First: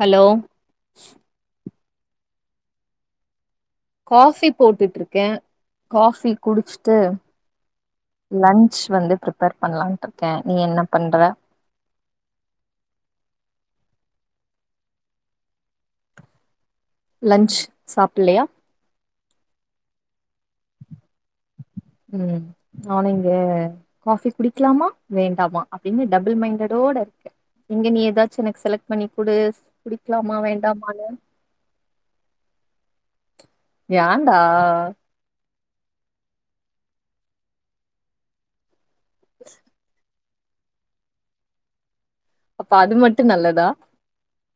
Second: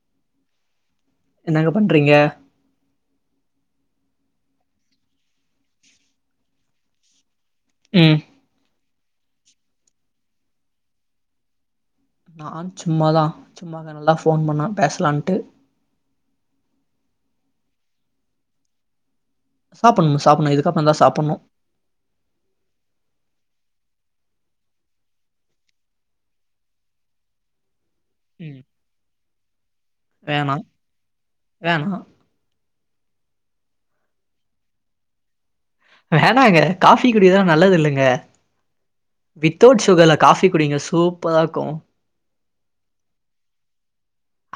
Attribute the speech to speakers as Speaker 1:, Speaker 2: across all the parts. Speaker 1: Hello
Speaker 2: என்னங்க பண்றீங்க
Speaker 1: coffee போட்டுட்டு இருக்கே காஃபி குடிச்சுட்டு
Speaker 2: ம்
Speaker 1: லன்ச் வந்து ப்ரிப்பேர் பண்ணலான்ட்டு இருக்கே நீ என்ன பண்ற
Speaker 2: நா சும்மாதா சும்மா நல்லா ஃபோன் பண்ணா பேசலான்ட்டு
Speaker 1: லஞ்ச் சாப்ல்லையா
Speaker 2: சாப்பன்னு சாப்பணும் இதுக்கப்றோ தா சாப்பிட்ணு
Speaker 1: ம் நானு இங்க காஃபி குடிக்லாமா வேண்டாமா அப்டின்னு டபுள் மைண்டடோட இருக்கே இங்க நீ ஏதாச்சு
Speaker 2: ம்
Speaker 1: எனக்கு செலக்ட் பண்ணி குடு குடிக்லாமா
Speaker 2: வேணா
Speaker 1: வேண்டாமானு
Speaker 2: வேணா
Speaker 1: யாண்டா
Speaker 2: வேணாங்க காஃபி குடிக்கிறதெல்லா நல்லது இல்லங்க வித்தவுட் சுகர்ல காஃபி குடிங்க சூப்பரா இருக்கூ
Speaker 1: அப்ப அது மட்டு நல்லதா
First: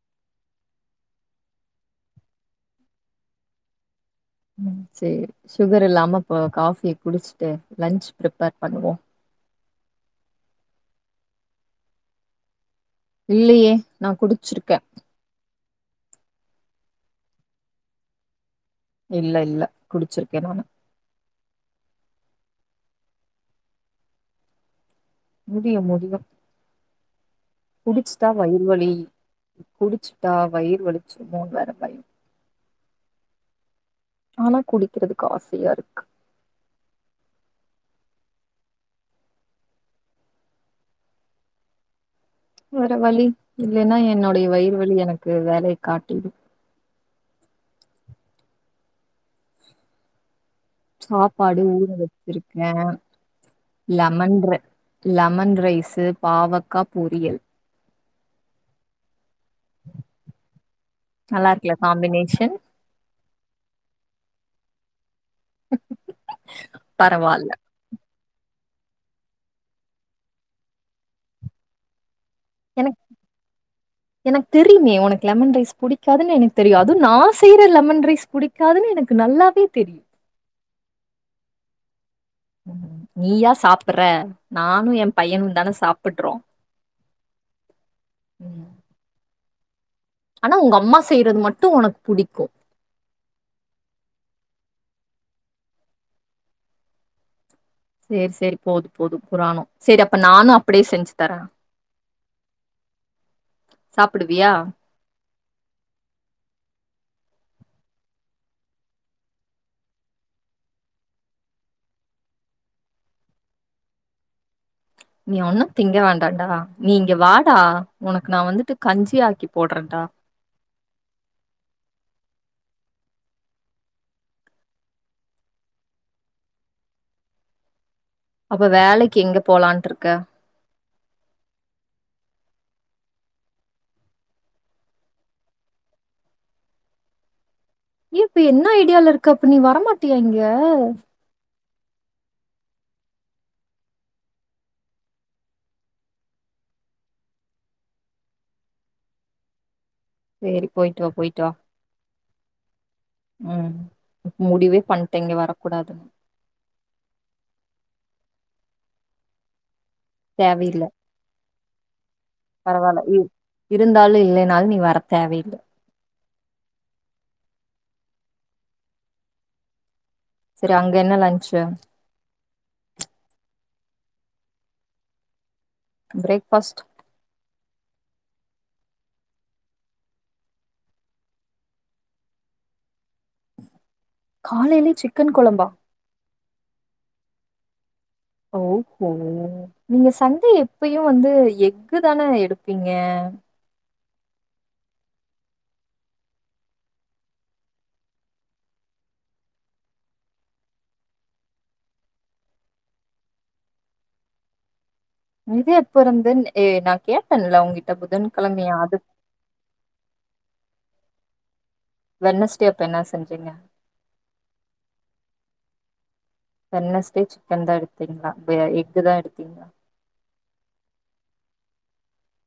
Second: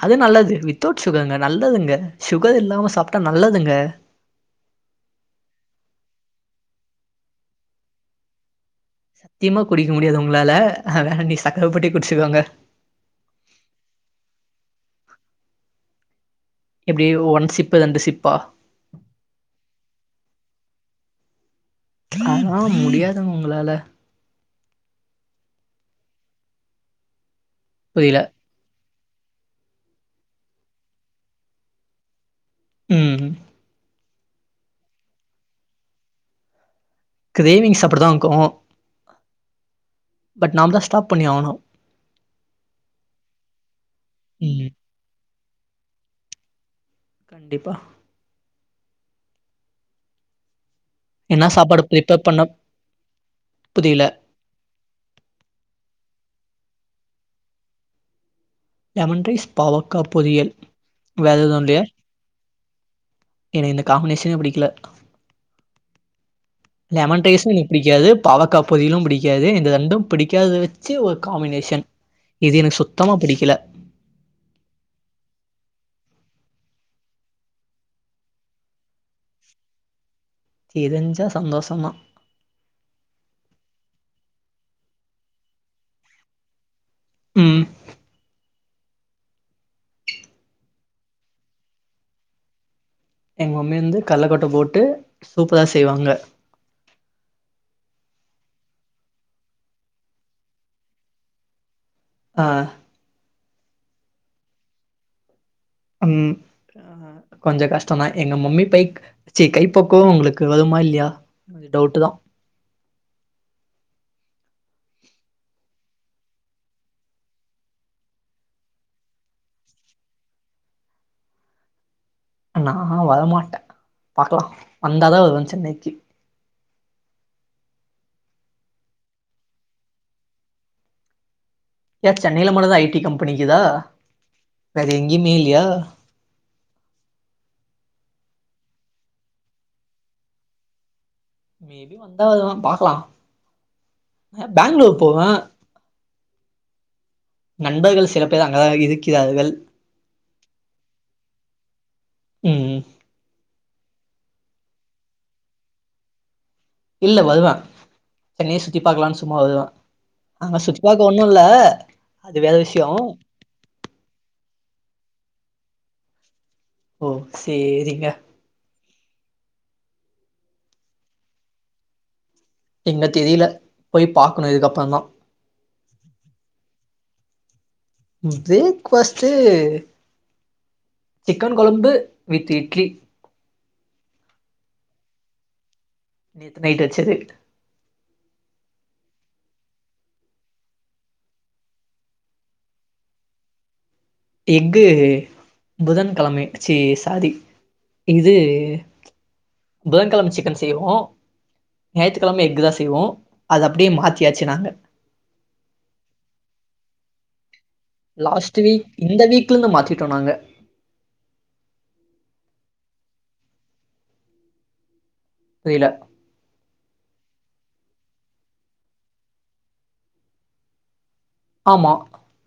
Speaker 2: அது நல்லது வித்தவுட் சுகருங்க நல்லதுங்க சுகர் இல்லாம சாப்ட்டா நல்லதுங்க
Speaker 1: ம் சேரி சுகர் இல்லாம இப்ப காஃபி குடிச்சிட்டு லன்ச் ப்ரிப்பேர் பண்ணுவோ
Speaker 2: த்தியமா குடிக்க முடியாது உங்களால வேண்டா நீ சக்கர போட்டே குடிச்சுக்கோங்க
Speaker 1: இல்லியே நா குடிச்சிருக்க
Speaker 2: எப்டி ஒன் சிப்பு ரெண்டு சிப்பா
Speaker 1: இல்ல இல்ல குடிச்சிருக்கே நானு
Speaker 2: ஆனா முடியாதுங்க உங்களால
Speaker 1: முடியு முடியு
Speaker 2: புரில
Speaker 1: குடிச்ட்டா வயிறு வலி குடிச்சுட்டா வயிறு வலிச்சுருமோணு வேற பயோ
Speaker 2: ம்
Speaker 1: ஆனா குடிக்கிறதுக்கு ஆசையா இருக்கு
Speaker 2: கிரேவிங்ஸ் அப்பிடி தாங்க்கூ பட் நாம் தா ஸ்டாப் பண்ணி ஆவனு
Speaker 1: வேற வழி இல்லேன்னா என்னோடைய
Speaker 2: ம்
Speaker 1: வயிறு வலி எனக்கு வேலய காட்டிடு
Speaker 2: கண்டிப்பா என்ன
Speaker 1: சாப்பாடு ஊற
Speaker 2: ப்ரிப்பேர் பண்ண
Speaker 1: வெச்சிருக்கே
Speaker 2: புரியல
Speaker 1: லெமன் ரை லெமன் ரைஸு பாவக்கா பொரியல்
Speaker 2: லெமன் ரைஸ் பாவக்கா பொரியல் வேற
Speaker 1: நல்லா
Speaker 2: எதுவு
Speaker 1: இருக்குல
Speaker 2: இல்லயா
Speaker 1: காம்பினேஷன்
Speaker 2: எனக்கு இந்த காம்மினேஷனே புடிக்கல லெமன் ரைஸு
Speaker 1: பரவால்ல
Speaker 2: நீ பிடிக்காது பாவக்கா பொரியலும் பிடிக்காது இந்த ரெண்டும் பிடிக்காதத வச்சி ஒரு காம்மினேஷன் இது எனக்கு சுத்தமா பிடிக்கல
Speaker 1: எனக்கு தெரியுமே ஒனக்கு லெமன் ரைஸ் புடிக்காதுனு எனக்கு தெரியு அது நா செய்யிற லெமன் ரைஸ் புடிக் காதுனு எனக்கு நல்லாவே தெரியு
Speaker 2: தெரிஞ்சா சந்தோஷமா
Speaker 1: நீயா சாப்பிற நானு என் பையனு தான சாப்பிட்றோ
Speaker 2: ம்
Speaker 1: ம் ஆனா உங்க அம்மா செய்யிறது மட்டு ஒனக்கு புடிக்கூ
Speaker 2: எங்க மம்மி வந்து கல்லக்கொட்ட போட்டு சூப்பரா செய்வாங்க
Speaker 1: சேரி சேரி போது போது புராணொ செரி அப்ப நானு அப்டியே செஞ்சு தர
Speaker 2: ஆ
Speaker 1: சாப்டுவியா
Speaker 2: ம் கொஞ்சோ கஷ்டொந்தா எங்க மம்மி பைக் கைப்பக்குவோ உங்குளுக்கு வருமா இல்லியா டவுட்டு தா
Speaker 1: நீ ஒன்னு திங்க வேண்டாடா நீ இங்க வாடா உனக்கு நா வந்துட்டு கஞ்சி ஆக்கி போட்றன்டா
Speaker 2: நா வரமாட்ட பாக்லா வந்தாதா வருவ சென்னைக்கி
Speaker 1: அப்ப வேலைக்கு எங்க போலான்ட்ருக்க
Speaker 2: ய சென்னையில மட்டு தா ஐ டி கம்பெனி க்குதா வேற எங்கியுமே இல்லியா
Speaker 1: ஏ இப்ப என்ன ஐடியால இருக்க அப்ப நீ வரமாட்டியா இங்க
Speaker 2: மேபி வந்தா இதலா பாக்கலா பேங்களூர் போவ நண்பர்கள் சில பேர் அங்கதான இருக்கிறார்கள்
Speaker 1: சேரி போயிட்டு வா போயிட்டு வா
Speaker 2: ம்
Speaker 1: ம் முடிவே பண்ட்ட இங்க வரக்கூடாதுனு
Speaker 2: இல்ல வருவ சென்னைய சுத்தி பாக்கலான்னு சும்மா வருவ அங்க சுத்தி பாக்க ஒன்னுல்ல
Speaker 1: பரவால இருந்தாலு இல்லனாலு நீ வர தேவையில்ல
Speaker 2: ஓ சேரிங்க
Speaker 1: செரி அங்க என்ன லன்ச்சு
Speaker 2: எங்க தெரில போய் பாக்கணு இதுக்கப்பறோ தா
Speaker 1: பிரேக்ஃபாஸ்ட்
Speaker 2: பிரேக்ஃபாஸ்ட்டு சிக்கன் கொழம்பு வித் இட்லி
Speaker 1: காலையிலே சிக்கன் கொழம்பா
Speaker 2: நேத்து நைட்டு வச்சது
Speaker 1: ஓஹோ நீங்க சன்டே எப்பயு வந்து எஃகுதான எடுப்பீங்க
Speaker 2: எஃகு புதன் கெழமை இச்சி சாரி இது புதன்கெழம சிக்கன் செய்வோ ஞாயித்துக்கெழம எஃகு தா செய்வோ அது அப்படியே மாத்தியாச்சு நாங்க
Speaker 1: நிது எப்ப இருந்து நெ ஏ நா கேட்டல உங்கிட்ட புதன்கெழமையா அது
Speaker 2: தூங்க மாத்திட்டோ நாங்க
Speaker 1: வென்னஸ்டே அப்ப என்ன செஞ்சீங்க
Speaker 2: புரில
Speaker 1: வென்னஸ்டே சிக்கன் தா எடுத்தீங்களா வே எஃகு தா எடுத்தீங்களா
Speaker 2: ஆமா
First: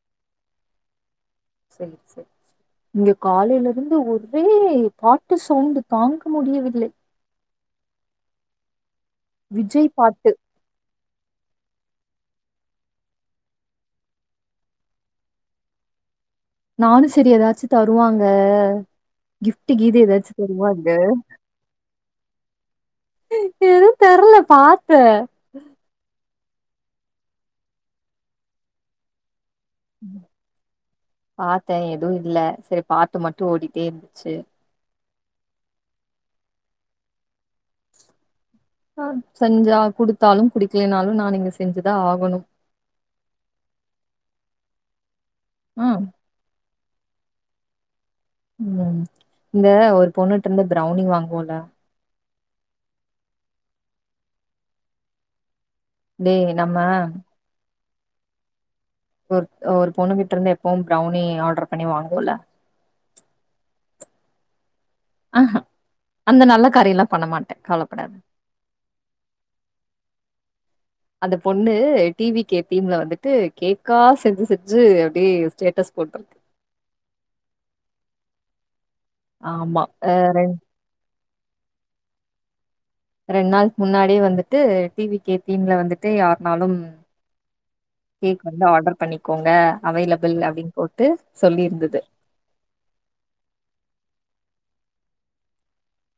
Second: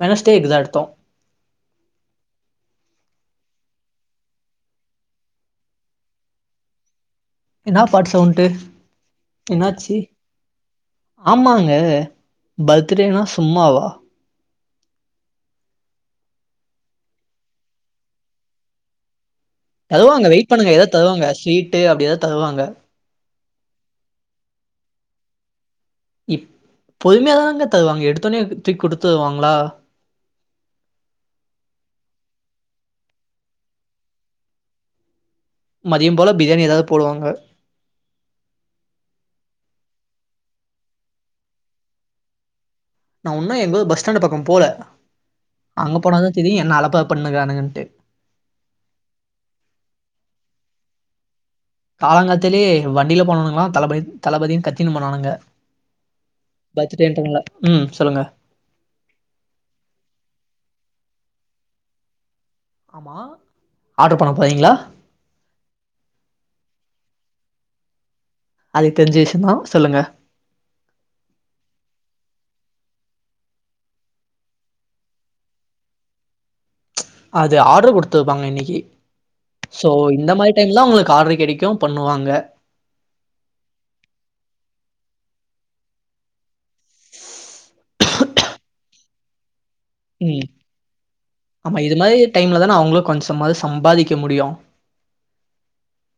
Speaker 2: வென்னஸ்ட்டே எஃகு தா எடுத்தோ
Speaker 1: சேரி சேரி இங்க காலையில இருந்து ஒரே பாட்டு சவுண்ட் தாங்க முடியவில்லை
Speaker 2: என்னா பாட்டு சவுண்டு
Speaker 1: விஜய்
Speaker 2: என்னாச்சி
Speaker 1: பாட்டு.
Speaker 2: ஆமாங்க பர்த்டேனா சும்மாவா
Speaker 1: நானு செரி எதாச்சு தருவாங்க கிஃப்ட் கீது
Speaker 2: தருவாங்க
Speaker 1: எதாச்சு
Speaker 2: வெயிட் பண்ணுங்க ஏதா
Speaker 1: தருவாங்க
Speaker 2: ஸ்வீட்டு அப்டி ஏதா தருவாங்க
Speaker 1: எது தரல பாத்த
Speaker 2: இப் பொருமையா தானங்க தருவாங்க எடுத்தொன்னே தூக்கி குடுத்துருவாங்களா
Speaker 1: பாத்தே எதுவு இல்ல செரி பாட்டு மட்டு ஓடிட்டே இருந்துச்சு
Speaker 2: மதியோ போல பிரியாணி எதாவது போடுவாங்க
Speaker 1: ஆ செஞ்சா குடுத்தாலு குடிக்கலனாலு நானு இங்க செஞ்சுதா ஆகணும்
Speaker 2: நா உன்மைய எம்பது பஸ் ஸ்டாண்ட் பக்கோ போல
Speaker 1: ஆ
Speaker 2: அங்க போனா தா தெரியு என்ன அலப்பற பண்ணுக்கறானுங்கன்ட்டு
Speaker 1: ம் இங்க ஒரு பொண்ணுட்டுருந்து ப்ரௌனி வாங்குவோல்ல
Speaker 2: காலங்காத்தாலயே வண்டீல போனானுங்களா தளபதி தளபதியின்னு கத்தின்னு போண்ணானுங்க
Speaker 1: டேய் நம்ம
Speaker 2: படுத்துட்டே இன்னு தூங்கல ம் சொல்லுங்க
Speaker 1: ஒரு ஒரு பொண்ணு கிட்ட இருந்து எப்பவு ப்ரௌனி ஆர்டர் பண்ணி வாங்குவோல
Speaker 2: ஆமா ஆர்டரு பண்ண போரீங்களா
Speaker 1: ஆஹா அந்த நல்ல காரியோல்லா பண்ணமாட்ட கவலப்படாத
Speaker 2: அது தெரிஞ்ச விஷ்யந்தா சொல்லுங்க
Speaker 1: அந்த பொண்ணு டி வி கே டீம்ல வந்துட்டு கேக்கா செஞ்சு செஞ்சு அப்டியே ஸ்டேட்டஸ் போட்ருக்கு
Speaker 2: அது ஆர்ட்ரு குடுத்துருப்பாங்க இன்னைக்கு
Speaker 1: ஆமா
Speaker 2: சோ
Speaker 1: அ
Speaker 2: இந்த மாரி
Speaker 1: ரெண்
Speaker 2: டைம்லா அவுங்ளுக்கு ஆர்ட்ரே கெடைக்கு பண்ணுவாங்க
Speaker 1: ரெண்நாள்க் முன்னாடியே வந்துட்டு டி வி கே டீம்ல வந்து ட்டு யார்னாலும் கேக் வந்து ஆர்டர் பண்ணி கோங்க அவைலபிள் அப்டின் போட்டு சொல்லிருந்தது
Speaker 2: டைம்லதான அவுங்குளு கொன்சமாது சம்பாதிக்க முடியு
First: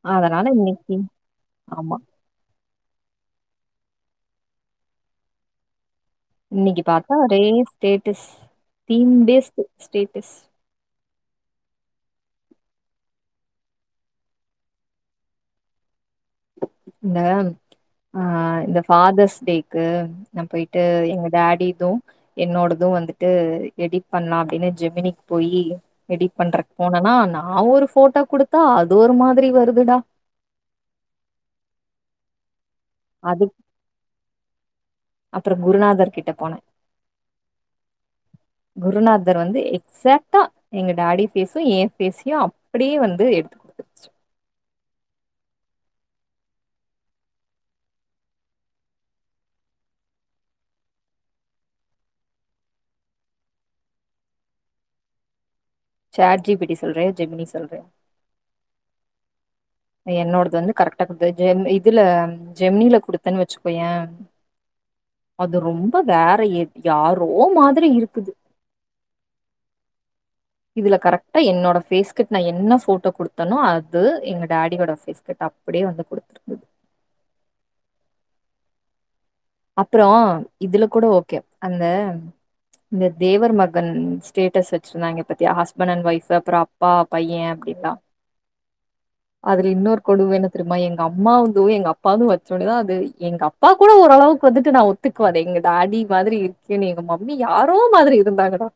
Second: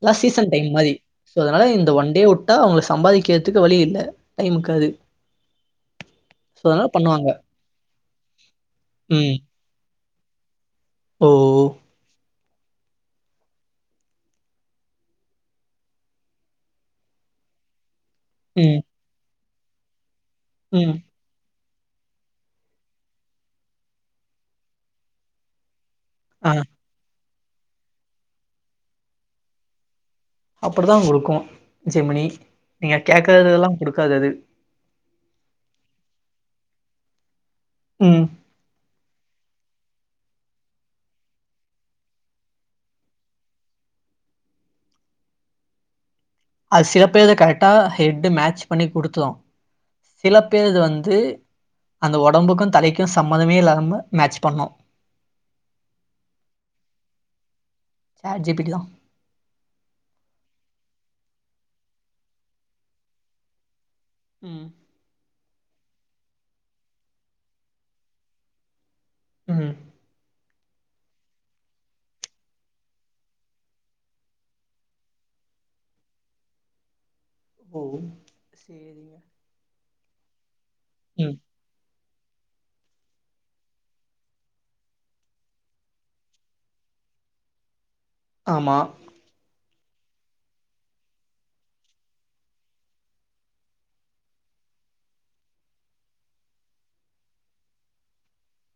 Speaker 2: இலா
Speaker 1: அதனால
Speaker 2: சீசன் டைம் மாரி
Speaker 1: இன்னைக்கி
Speaker 2: சோ அதனால இந்த
Speaker 1: ஆமா
Speaker 2: ஒன் டே உ ட்டா அவ்ங்க சம்பாதிக்கற்துக்கு வழி இல்ல டைம் இர்காது
Speaker 1: இன்னைக்கு பாத்தா ஒரே ஸ்டேட்டஸ்
Speaker 2: ம்
Speaker 1: திங்டேஸ்க்கு ஸ்டேட்டஸ்
Speaker 2: ஓ
Speaker 1: இந்த ஆ இந்த
Speaker 2: ம்
Speaker 1: ஃபாதர்ஸ் டேக்கு நா போய்ட்டு
Speaker 2: ம்
Speaker 1: எங்க டாடிது என்னோடது வந்துட்டு எடிட் பண்லா அப்டினு ஜெமினிக் போயி எடிட்
Speaker 2: ஆ
Speaker 1: பண்ற போனனா நா ஒரு ஃபோட்டோ குடுத்தா அது ஒரு மாதிரி வருதுடா
Speaker 2: அப்புடுதா குடுக்கு ஜெமினி நீங்க கேட்கறதெல்லா குடுக்காது அது
Speaker 1: அப்புறம் குருநாதர் கிட்ட போன
Speaker 2: ம்
Speaker 1: குருநாதர் வந்து எக்சாக்ட்டா எங்க டாடி ஃபேஸு ஏன் ஃபேஸ்யு அப்டியே வந்து எடுத்து குடுத்துருச்சு
Speaker 2: அது சிலபேர்து கரெட்டா ஹெட்டு் மேச் பண்ணி குடுத்துரு சிலப்பேர்து வந்து அந்த ஒடம்புக்கு தலைக்கு சம்மதமே இல்லாம மேட்ச் பண்ணு
Speaker 1: சாட் ஜி பி டி சொல்றயா ஜெமினி சொல்றயா
Speaker 2: சாட் ஜி பி டி தா
Speaker 1: என்னோடது வந்து கரெக்ட்டா குடுத்தது ஜெம் இதுல ஜெம்னில குடுத்தேன் வச்சுக்கோய
Speaker 2: ம்
Speaker 1: அது ரொம்ப வேற எத் யாரோ மாதிரி இருக்குது
Speaker 2: ம்
Speaker 1: இதுல கரெக்ட்டா என்னோட ஃபேஸ் கட் நா என்ன ஃபோட்டோ குடுத்தனோ அது எங்க டாடியோட ஃபேஸ் கட் அப் புடே வந்து குடுத்து
Speaker 2: ஓ சேரிங்க
Speaker 1: அப்புறோ இதுல கூட
Speaker 2: ம்
Speaker 1: ஓகே அந்த இந்த தேவர் மகன் ஸ்டேட்டஸ் வச்சிர்ந்தாங்யே பாத்தியா ஹஸ்பண் அண் ஒய்ஃபு அப்புறோ ப்பா பையேன் அப்டின்லா
Speaker 2: ஆமா
Speaker 1: அதுல இன்னொர் கொடும என்ன தெரிமா எங்க அம்மாவுது எங்க அப்பாது வச் ஒட்னேதா அது எங்க அப்பா கூட ஒரளவு க்கு வந்துட்டு நா ஒத்துக்குவ அது எங்க டாடி மாதிரி இருக்கேனு எங்க மம்மி யாரோ மாதிரி இருந்தாங்கடா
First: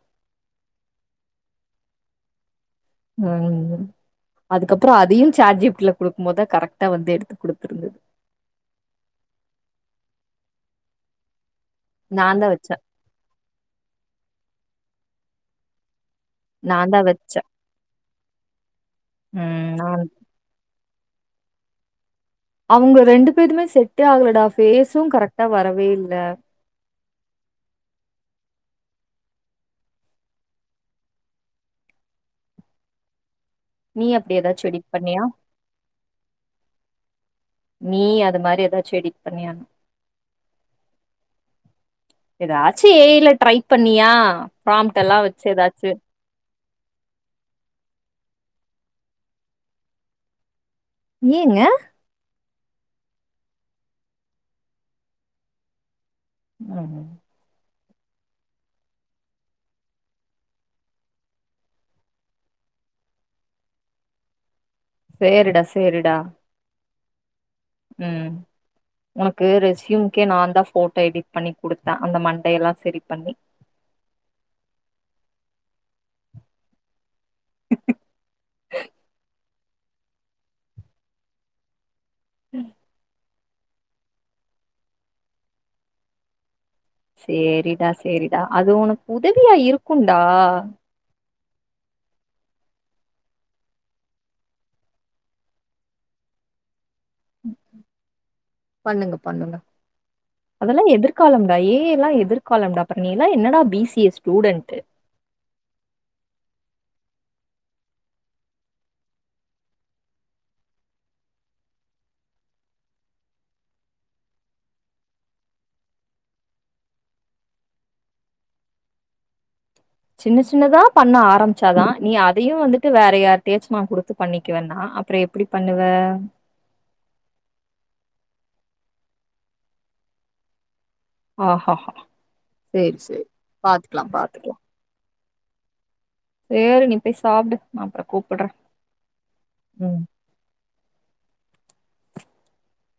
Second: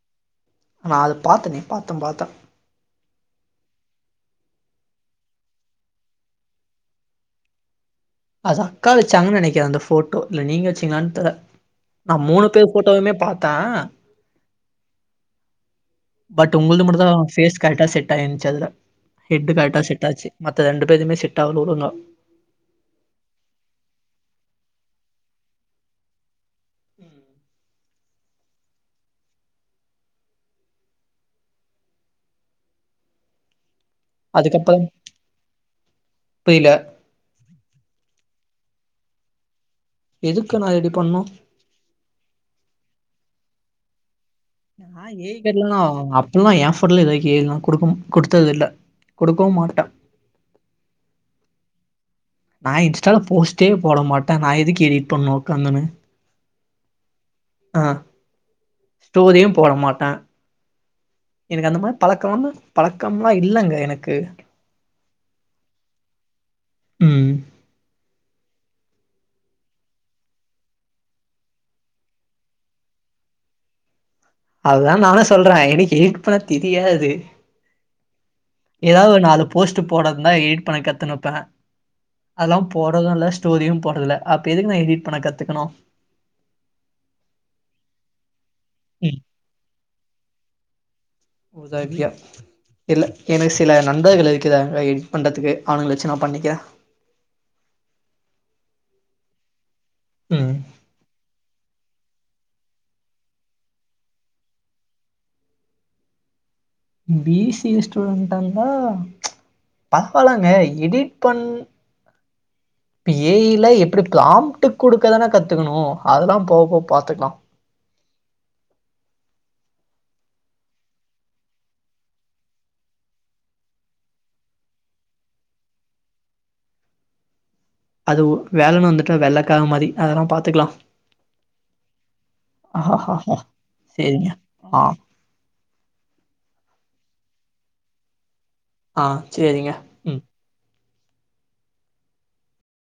Speaker 2: நா அது பாத்தனே பாத்தன் பாத்த
Speaker 1: ம் அதுக்கப்புறோ அதையு சாட் ஜீப்ட்ல குடுக்குமோதா கரெக்ட்டா வந்து எடுத்து குடுத்து
Speaker 2: அது அக்கா வச்சாங்கன் நெனக்கிற அந்த ஃபோட்டோ இல்ல நீங்க வச்சீங்ளான் தெர்ல நா மூணு
Speaker 1: நான்தா
Speaker 2: பேர்
Speaker 1: வச்சே
Speaker 2: ஃபோட்டோவுமே பாத்த பட் ஒங்குள்து
Speaker 1: நான்தா
Speaker 2: மட்டுதா
Speaker 1: வச்சே
Speaker 2: ஃபேஸ் கரெக்ட்டா செட் ஆய்ர்ந்ச்சு அதுல ஹெட்டு
Speaker 1: ம்
Speaker 2: கரெக்ட்டா
Speaker 1: நான்
Speaker 2: செட்டாச்சு மத்த ரெண்டு பேருதுமே செட் ஆகல ஒழுங்கா
Speaker 1: அவுங்க ரெண்டு பேதுமே செட்டே ஆகலடா பேஸு கரெக்டா வரவே இல்ல நீ அப்டி எதாச்சு
Speaker 2: அதுக்கப்பறம்
Speaker 1: எடிட் பண்ணியா
Speaker 2: புரில
Speaker 1: நீ அது மாரி எதாச்சு எடிட் பண்ணியா
Speaker 2: எதுக்கு நா ரெடிப் பண்ணு
Speaker 1: எதாச்சு ஏ ஐ ல ட்ரைப் பண்ணியா ப்ராம்ப்ட்டெல்லா வச்சு எதாச்சு
Speaker 2: இப்பல்லா எ போட்லா எது வைக்க ஏ ஐ லா குடுக்கும் குடுத்தது இல்ல குடுக்கவும் மாட்டே
Speaker 1: ஏங்க
Speaker 2: நா இன்ஸ்டாலப் போஸ்ட்டே போட மாட்டே நா எதுக்கு எடிட் பண்ணு உக்காந்துனு
Speaker 1: ம்
Speaker 2: ஆ ஸ்டோரியும் போட மாட்டே எனக்கு அந்த மாரி பழக்கோ ஒன்னு பழக்கம்லா இல்லங்க எனக்கு
Speaker 1: சேரிடா சேரிடா
Speaker 2: ம்
Speaker 1: ம் உனக்கு ரெஸ்யூம்க்கே நாந்தா போட்டோ எடிட் பண்ணி குடுத்தே அந்த மண்டை எல்லா செரிப் பண்ணி
Speaker 2: அதா நானே சொல்றே எனிக்கு எடிட் பண்ணத் தெரியாது
Speaker 1: ம்ஹ் ம்ஹ்
Speaker 2: எதாவ் ஒரு நாலு போஸ்ட்டு போடந்தா எடிட் பண்ண கத்துனுப்பே அதுலாம் போடது இல்லச் டோரியும் போடதில அப்ப எதுக்கு நா எடிட் பண்ண கத்துக்கணு
Speaker 1: சேரிடா சேரிடா அது உனுக்
Speaker 2: ம்
Speaker 1: உதவியா இருக்குன்டா
Speaker 2: உதவியா இல்ல எனக்கு சில நண்பர்கள் இருக்கிறாங்க எடிட் பண்றதுக்கு அவனுங்ள வச்சு நா பண்ணிக்றே
Speaker 1: பண்ணுங்க பண்ணுங்க
Speaker 2: ம்
Speaker 1: அதெலா எதிர்காலம் ரையே எல்லா எதிர்காலம்டா அப்பறோ நீலா என்னடா B C A student
Speaker 2: B C A ஸ்டூடெண்டாந்தா பத்வாலாங்க எடிட் பண் இப்ப எ யி லா எப்டி பிளாம்ட்டுக் குடுக்கதானே கத்துகுணு அதெலாம் போவ் போவ் பாத்துக்லா
Speaker 1: சின்ன சின்னதா பண்ண ஆரம்ச்சாதா நீ அதையு வந்துட்டு வேற யார்ட்டியாச்சு நா குடுத்து பண்ணிக்குவேணா அப்றோ எப்டி பண்ணுவே
Speaker 2: அதுவு வேலன்னு வந்துட்டா வெள்ளக்கார மாரி அதெலாம் பாத்துக்லா
Speaker 1: ஆஹாஹா சேரி சேரி பாத்துக்கலாம்
Speaker 2: சேரிங்க
Speaker 1: பாத்துக்கலாம்
Speaker 2: ஆ
Speaker 1: சேரி நீ போய் சாப்டு நா அப்றோ கூப்பட்றே
Speaker 2: ஆ சேரிங்க ம்